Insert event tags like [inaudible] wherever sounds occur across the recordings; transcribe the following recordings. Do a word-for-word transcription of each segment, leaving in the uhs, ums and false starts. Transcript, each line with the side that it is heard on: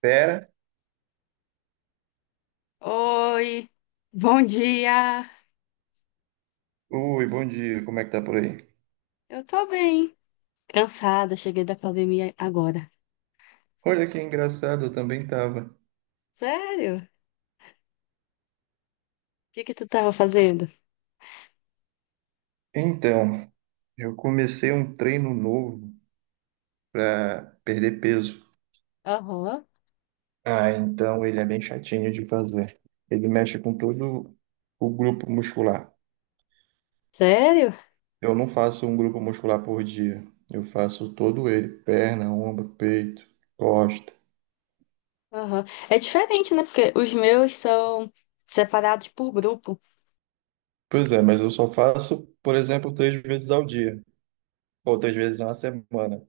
right: Pera.
left: Oi, bom dia.
right: Oi, bom dia. Como é que tá por aí?
left: Eu tô bem. Cansada, cheguei da academia agora.
right: Olha que engraçado, eu também tava.
left: Sério? O que que tu tava fazendo?
right: Então, eu comecei um treino novo pra perder peso.
left: Aham.
right: Ah, então ele é bem chatinho de fazer. Ele mexe com todo o grupo muscular.
left: Sério?
right: Eu não faço um grupo muscular por dia. Eu faço todo ele, perna, ombro, peito, costa.
left: Aham. É diferente, né? Porque os meus são separados por grupo.
right: Pois é, mas eu só faço, por exemplo, três vezes ao dia, ou três vezes na semana.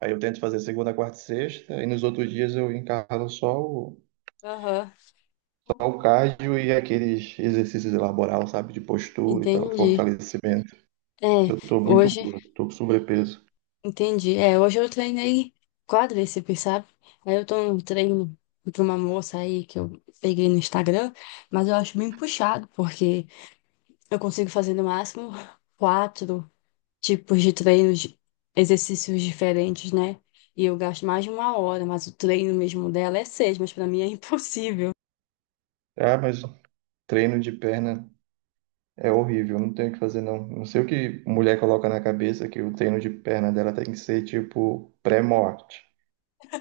right: Aí eu tento fazer segunda, quarta e sexta, e nos outros dias eu encaro só o,
left: Aham.
right: só o cardio e aqueles exercícios laboral, sabe, de postura e tal,
left: Entendi.
right: fortalecimento, que
left: É,
right: eu tô muito
left: hoje,
right: gordo, tô com sobrepeso.
left: Entendi. É, hoje eu treinei quadríceps, sabe? Aí eu tô num treino de uma moça aí que eu peguei no Instagram, mas eu acho bem puxado, porque eu consigo fazer no máximo quatro tipos de treinos, exercícios diferentes, né? E eu gasto mais de uma hora, mas o treino mesmo dela é seis, mas pra mim é [laughs] impossível.
right: Ah, mas treino de perna é horrível, não tenho o que fazer não. Não sei o que mulher coloca na cabeça que o treino de perna dela tem que ser tipo pré-morte.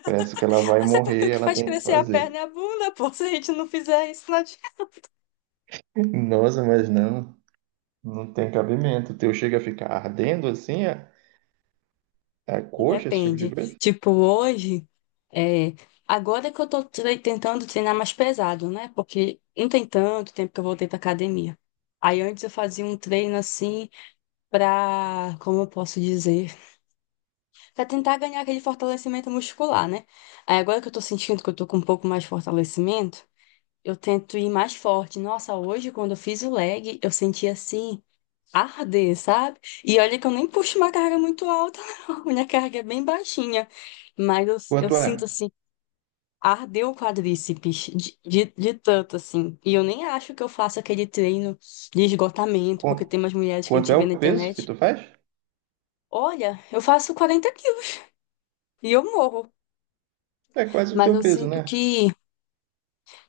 right: Parece que ela vai
left: Mas é porque o
right: morrer,
left: que
right: ela
left: faz
right: tem que
left: crescer a
right: fazer.
left: perna é a bunda, pô. [laughs] Se a gente não fizer isso, não adianta.
right: Nossa, mas não, não tem cabimento. O teu chega a ficar ardendo assim, a, a coxa, esse tipo de
left: Depende.
right: coisa?
left: Tipo, hoje, é... agora que eu tô tre- tentando treinar mais pesado, né? Porque não tem tanto tempo que eu voltei pra academia. Aí antes eu fazia um treino assim pra, como eu posso dizer? Pra tentar ganhar aquele fortalecimento muscular, né? Aí agora que eu tô sentindo que eu tô com um pouco mais de fortalecimento, eu tento ir mais forte. Nossa, hoje quando eu fiz o leg, eu senti assim, arder, sabe? E olha que eu nem puxo uma carga muito alta, [laughs] não. Minha carga é bem baixinha. Mas eu, eu
right: Quanto
left: sinto
right: é?
left: assim, ardeu o quadríceps de, de, de tanto, assim. E eu nem acho que eu faço aquele treino de esgotamento, porque
right: Qu-
left: tem umas mulheres que a
right: Quanto
left: gente
right: é
left: vê
right: o
left: na
right: peso que
left: internet.
right: tu faz?
left: Olha, eu faço quarenta quilos [laughs] e eu morro.
right: É quase o
left: Mas
right: teu
left: eu
right: peso,
left: sinto
right: né?
left: que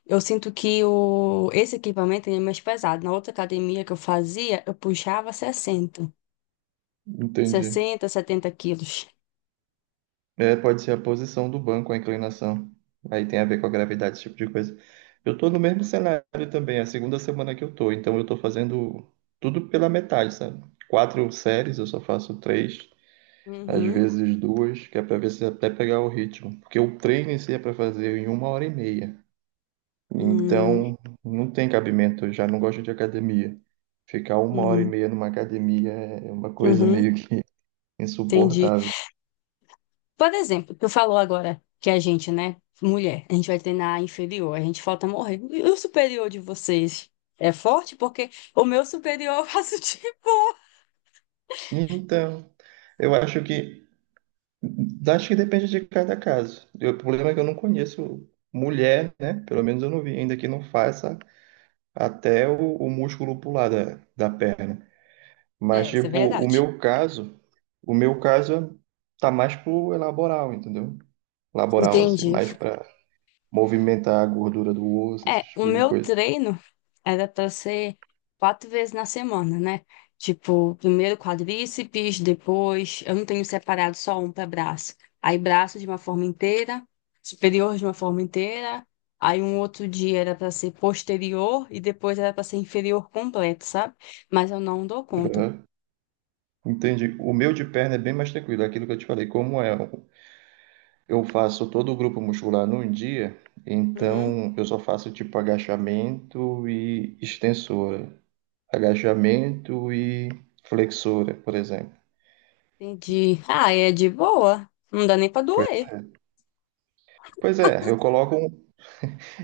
left: eu sinto que o, esse equipamento ele é mais pesado. Na outra academia que eu fazia, eu puxava sessenta
right: Entendi.
left: sessenta setenta quilos.
right: É, pode ser a posição do banco, a inclinação. Aí tem a ver com a gravidade, esse tipo de coisa. Eu tô no mesmo cenário também, é a segunda semana que eu tô, então eu tô fazendo tudo pela metade, sabe? Quatro séries, eu só faço três, às
left: Uhum,
right: vezes duas, que é pra ver se é até pegar o ritmo. Porque o treino em si é pra fazer em uma hora e meia.
left: uhum,
right: Então, não tem cabimento, eu já não gosto de academia. Ficar uma hora e
left: uhum,
right: meia numa academia é uma coisa
left: uhum,
right: meio que [laughs]
left: entendi.
right: insuportável.
left: Por exemplo, tu falou agora que a gente, né, mulher, a gente vai treinar inferior, a gente falta morrer. E o superior de vocês é forte? Porque o meu superior eu faço [laughs] de boa.
right: Então, eu acho que acho que depende de cada caso. E o problema é que eu não conheço mulher, né? Pelo menos eu não vi ainda que não faça até o, o músculo pular da, da perna. Mas
left: É, isso é
right: tipo, o
left: verdade.
right: meu caso, o meu caso tá mais pro laboral, entendeu? Laboral assim,
left: Entendi.
right: mais para movimentar a gordura do osso, esse
left: É, o
right: tipo de
left: meu
right: coisa.
left: treino era para ser quatro vezes na semana, né? Tipo, primeiro quadríceps, depois eu não tenho separado só um para braço. Aí braço de uma forma inteira, superior de uma forma inteira. Aí um outro dia era para ser posterior e depois era para ser inferior completo, sabe? Mas eu não dou conta.
right: Aham. Entendi. O meu de perna é bem mais tranquilo, é aquilo que eu te falei, como é, eu faço todo o grupo muscular num dia,
left: Uhum,
right: então eu só faço tipo agachamento e extensora, agachamento e flexora, por exemplo.
left: entendi. Ah, é de boa. Não dá nem para
right: Pois
left: doer.
right: é. Pois é, eu coloco um,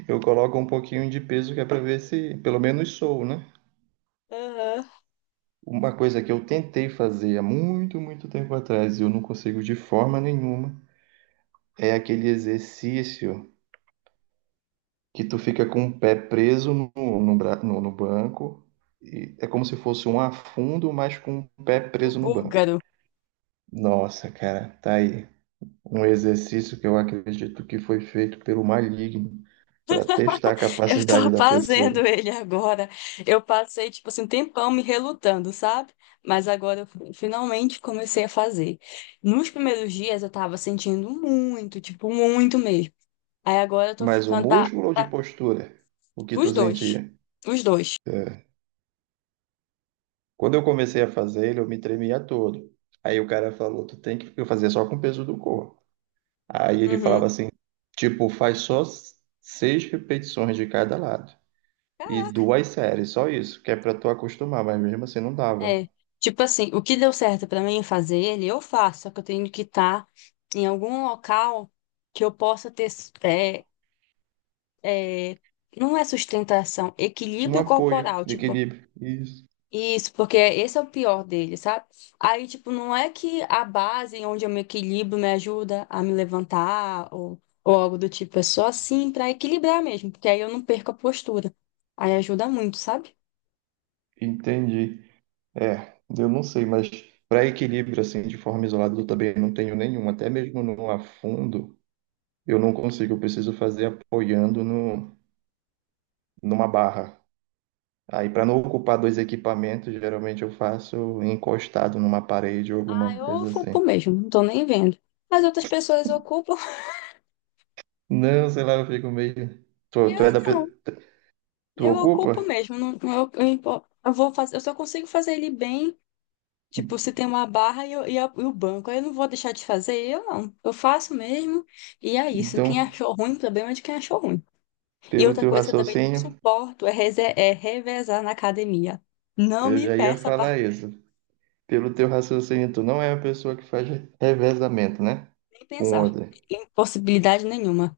right: eu coloco um pouquinho de peso que é para ver se pelo menos sou, né?
left: Aham.
right: Uma coisa que eu tentei fazer há muito, muito tempo atrás e eu não consigo de forma nenhuma. É aquele exercício que tu fica com o pé preso no, no, bra- no- no banco. E é como se fosse um afundo, mas com o pé
left: O
right: preso no banco.
left: búlgaro.
right: Nossa, cara, tá aí. Um exercício que eu acredito que foi feito pelo maligno para testar a
left: Eu
right: capacidade
left: tô [laughs]
right: da
left: fazendo
right: pessoa.
left: ele agora. Eu passei, tipo assim, um tempão me relutando, sabe? Mas agora eu fi- finalmente comecei a fazer. Nos primeiros dias eu tava sentindo muito, tipo, muito mesmo. Aí agora eu tô
right: Mas o
left: ficando, tá?
right: músculo ou de postura? O que tu
left: Os dois.
right: sentia?
left: Os dois.
right: É. Quando eu comecei a fazer ele, eu me tremia todo. Aí o cara falou, tu tem que eu fazia só com o peso do corpo. Aí ele falava
left: Uhum.
right: assim, tipo, faz só s- seis repetições de cada lado e duas séries, só isso, que é para tu acostumar, mas mesmo assim não dava.
left: É. Tipo assim, o que deu certo pra mim fazer ele, eu faço, só que eu tenho que estar em algum local que eu possa ter. É, é, não é sustentação,
right: Um
left: equilíbrio
right: apoio
left: corporal.
right: de
left: Tipo,
right: equilíbrio, isso,
left: isso, porque esse é o pior dele, sabe? Aí, tipo, não é que a base onde eu me equilibro me ajuda a me levantar ou, ou algo do tipo, é só assim pra equilibrar mesmo, porque aí eu não perco a postura. Aí ajuda muito, sabe?
right: entendi. É, eu não sei, mas para equilíbrio assim, de forma isolada, eu também não tenho nenhum, até mesmo no afundo, eu não consigo, eu preciso fazer apoiando no, numa barra. Aí, para não ocupar dois equipamentos, geralmente eu faço encostado numa parede ou
left: Ah,
right: alguma
left: eu
right: coisa
left: ocupo
right: assim.
left: mesmo, não tô nem vendo. Mas outras pessoas ocupam, [laughs]
right: Não, sei lá, eu fico meio. Tu,
left: eu
right: tu é da.
left: não,
right: pe- Tu
left: eu ocupo
right: ocupa?
left: mesmo, não, não- eu, eu, impo- eu vou fazer, eu só consigo fazer ele bem. Tipo, se tem uma barra e, eu- e a- e o banco, aí eu não vou deixar de fazer, eu não. Eu faço mesmo, e é isso. Quem
right: Então,
left: achou ruim, o problema é de quem achou ruim. E
right: pelo
left: outra
right: teu
left: coisa que eu também não
right: raciocínio,
left: suporto é, reze- é revezar na academia. Não
right: eu
left: me
right: já ia
left: peça para
right: falar isso. Pelo teu raciocínio, tu não é a pessoa que faz revezamento, né?
left: nem
right: Com
left: pensar,
right: outra.
left: em possibilidade nenhuma.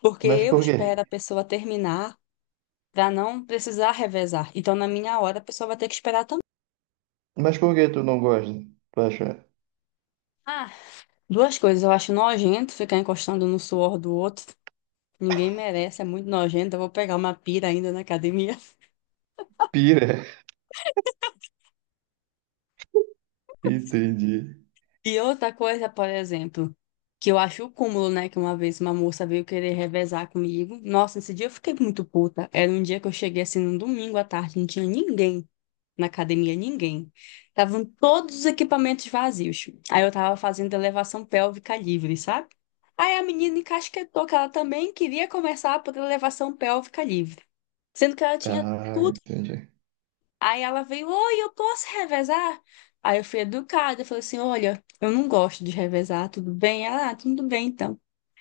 left: Porque
right: Mas
left: eu
right: por quê?
left: espero a pessoa terminar para não precisar revezar. Então, na minha hora, a pessoa vai ter que esperar também.
right: Mas por que tu não gosta? Tu acha
left: Ah, duas coisas, eu acho nojento ficar encostando no suor do outro. Ninguém merece, é muito nojento. Eu vou pegar uma pira ainda na academia.
right: pira? [laughs] Entendi.
left: E outra coisa, por exemplo, que eu acho o cúmulo, né? Que uma vez uma moça veio querer revezar comigo. Nossa, esse dia eu fiquei muito puta. Era um dia que eu cheguei assim num domingo à tarde, não tinha ninguém na academia, ninguém. Estavam todos os equipamentos vazios. Aí eu tava fazendo elevação pélvica livre, sabe? Aí a menina encasquetou que ela também queria começar por elevação pélvica livre, sendo que ela tinha
right: Ah,
left: tudo.
right: entendi.
left: Aí ela veio: oi, eu posso revezar? Aí eu fui educada, eu falei assim, olha, eu não gosto de revezar, tudo bem? Ela, ah, tudo bem então.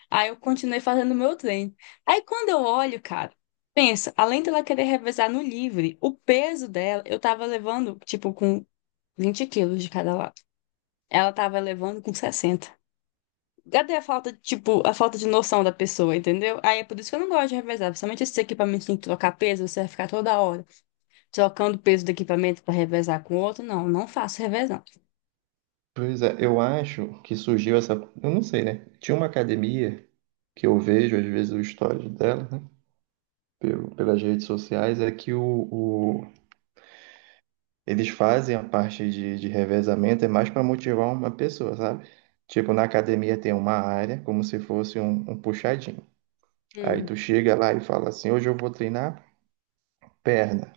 left: Aí eu continuei fazendo o meu treino. Aí quando eu olho, cara, pensa, além dela querer revezar no livre, o peso dela, eu tava levando, tipo, com vinte quilos de cada lado. Ela tava levando com sessenta. Cadê a falta, tipo, a falta de noção da pessoa, entendeu? Aí é por isso que eu não gosto de revezar, principalmente esses equipamentos que tem que trocar peso, você vai ficar toda hora trocando o peso do equipamento para revezar com o outro, não, não faço revezão.
right: Pois é, eu acho que surgiu essa. Eu não sei, né? Tinha uma academia que eu vejo, às vezes, o histórico dela, né? Pelo, pelas redes sociais, é que o, eles fazem a parte de, de revezamento, é mais para motivar uma pessoa, sabe? Tipo, na academia tem uma área, como se fosse um, um puxadinho. Aí
left: Hum,
right: tu chega lá e fala assim: hoje eu vou treinar perna.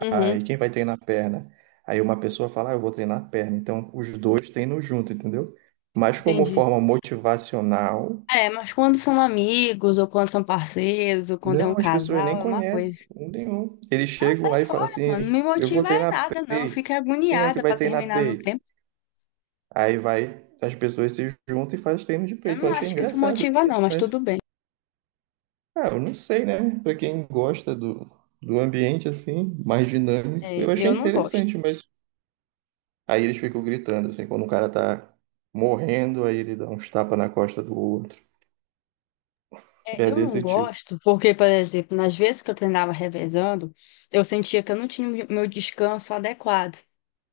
left: uhum.
right: Aí quem vai treinar perna? Aí uma pessoa fala: ah, eu vou treinar perna. Então os dois treinam junto, entendeu? Mas como
left: Entendi.
right: forma motivacional,
left: É, mas quando são amigos, ou quando são parceiros, ou quando é um
right: não, as pessoas nem
left: casal, é uma coisa.
right: conhecem um nenhum. Eles
left: Ah,
right: chegam
left: sai
right: lá e falam
left: fora, mano. Não
right: assim:
left: me
right: eu vou
left: motiva é
right: treinar
left: nada, não. Eu
right: peito.
left: fico
right: Quem é que
left: agoniada
right: vai
left: para
right: treinar
left: terminar no
right: peito?
left: tempo.
right: Aí vai, as pessoas se juntam e fazem treino de
left: Eu
right: peito. Eu
left: não
right: achei
left: acho que isso
right: engraçado
left: motiva, não,
right: isso,
left: mas
right: mas,
left: tudo bem.
right: ah, eu não sei, né? Pra quem gosta do, do ambiente assim, mais dinâmico,
left: É,
right: eu achei
left: eu não gosto.
right: interessante, mas aí eles ficam gritando, assim, quando o cara tá morrendo, aí ele dá uns tapas na costa do outro.
left: É,
right: É
left: eu não
right: desse tipo.
left: gosto porque, por exemplo, nas vezes que eu treinava revezando, eu sentia que eu não tinha o meu descanso adequado.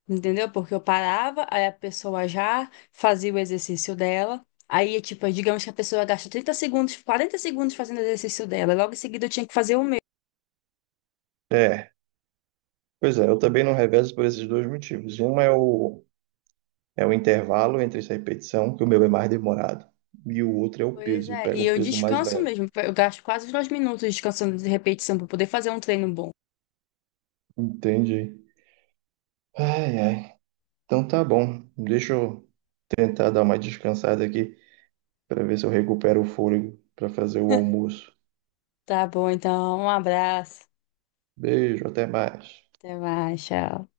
left: Entendeu? Porque eu parava, aí a pessoa já fazia o exercício dela. Aí, tipo, é, digamos que a pessoa gasta trinta segundos, quarenta segundos fazendo o exercício dela. Logo em seguida eu tinha que fazer o meu.
right: É, pois é, eu também não revezo por esses dois motivos. Um é o, é o intervalo entre essa repetição, que o meu é mais demorado, e o outro é o
left: Pois
right: peso, eu
left: é,
right: pego
left: e
right: um
left: eu
right: peso mais
left: descanso
right: leve.
left: mesmo. Eu gasto quase os dois minutos descansando de repetição para poder fazer um treino bom.
right: Entendi. Ai, ai. Então tá bom. Deixa eu tentar dar uma descansada aqui para ver se eu recupero o fôlego para fazer o almoço.
left: Tá bom, então, um abraço.
right: Beijo, até mais.
left: Até mais, tchau.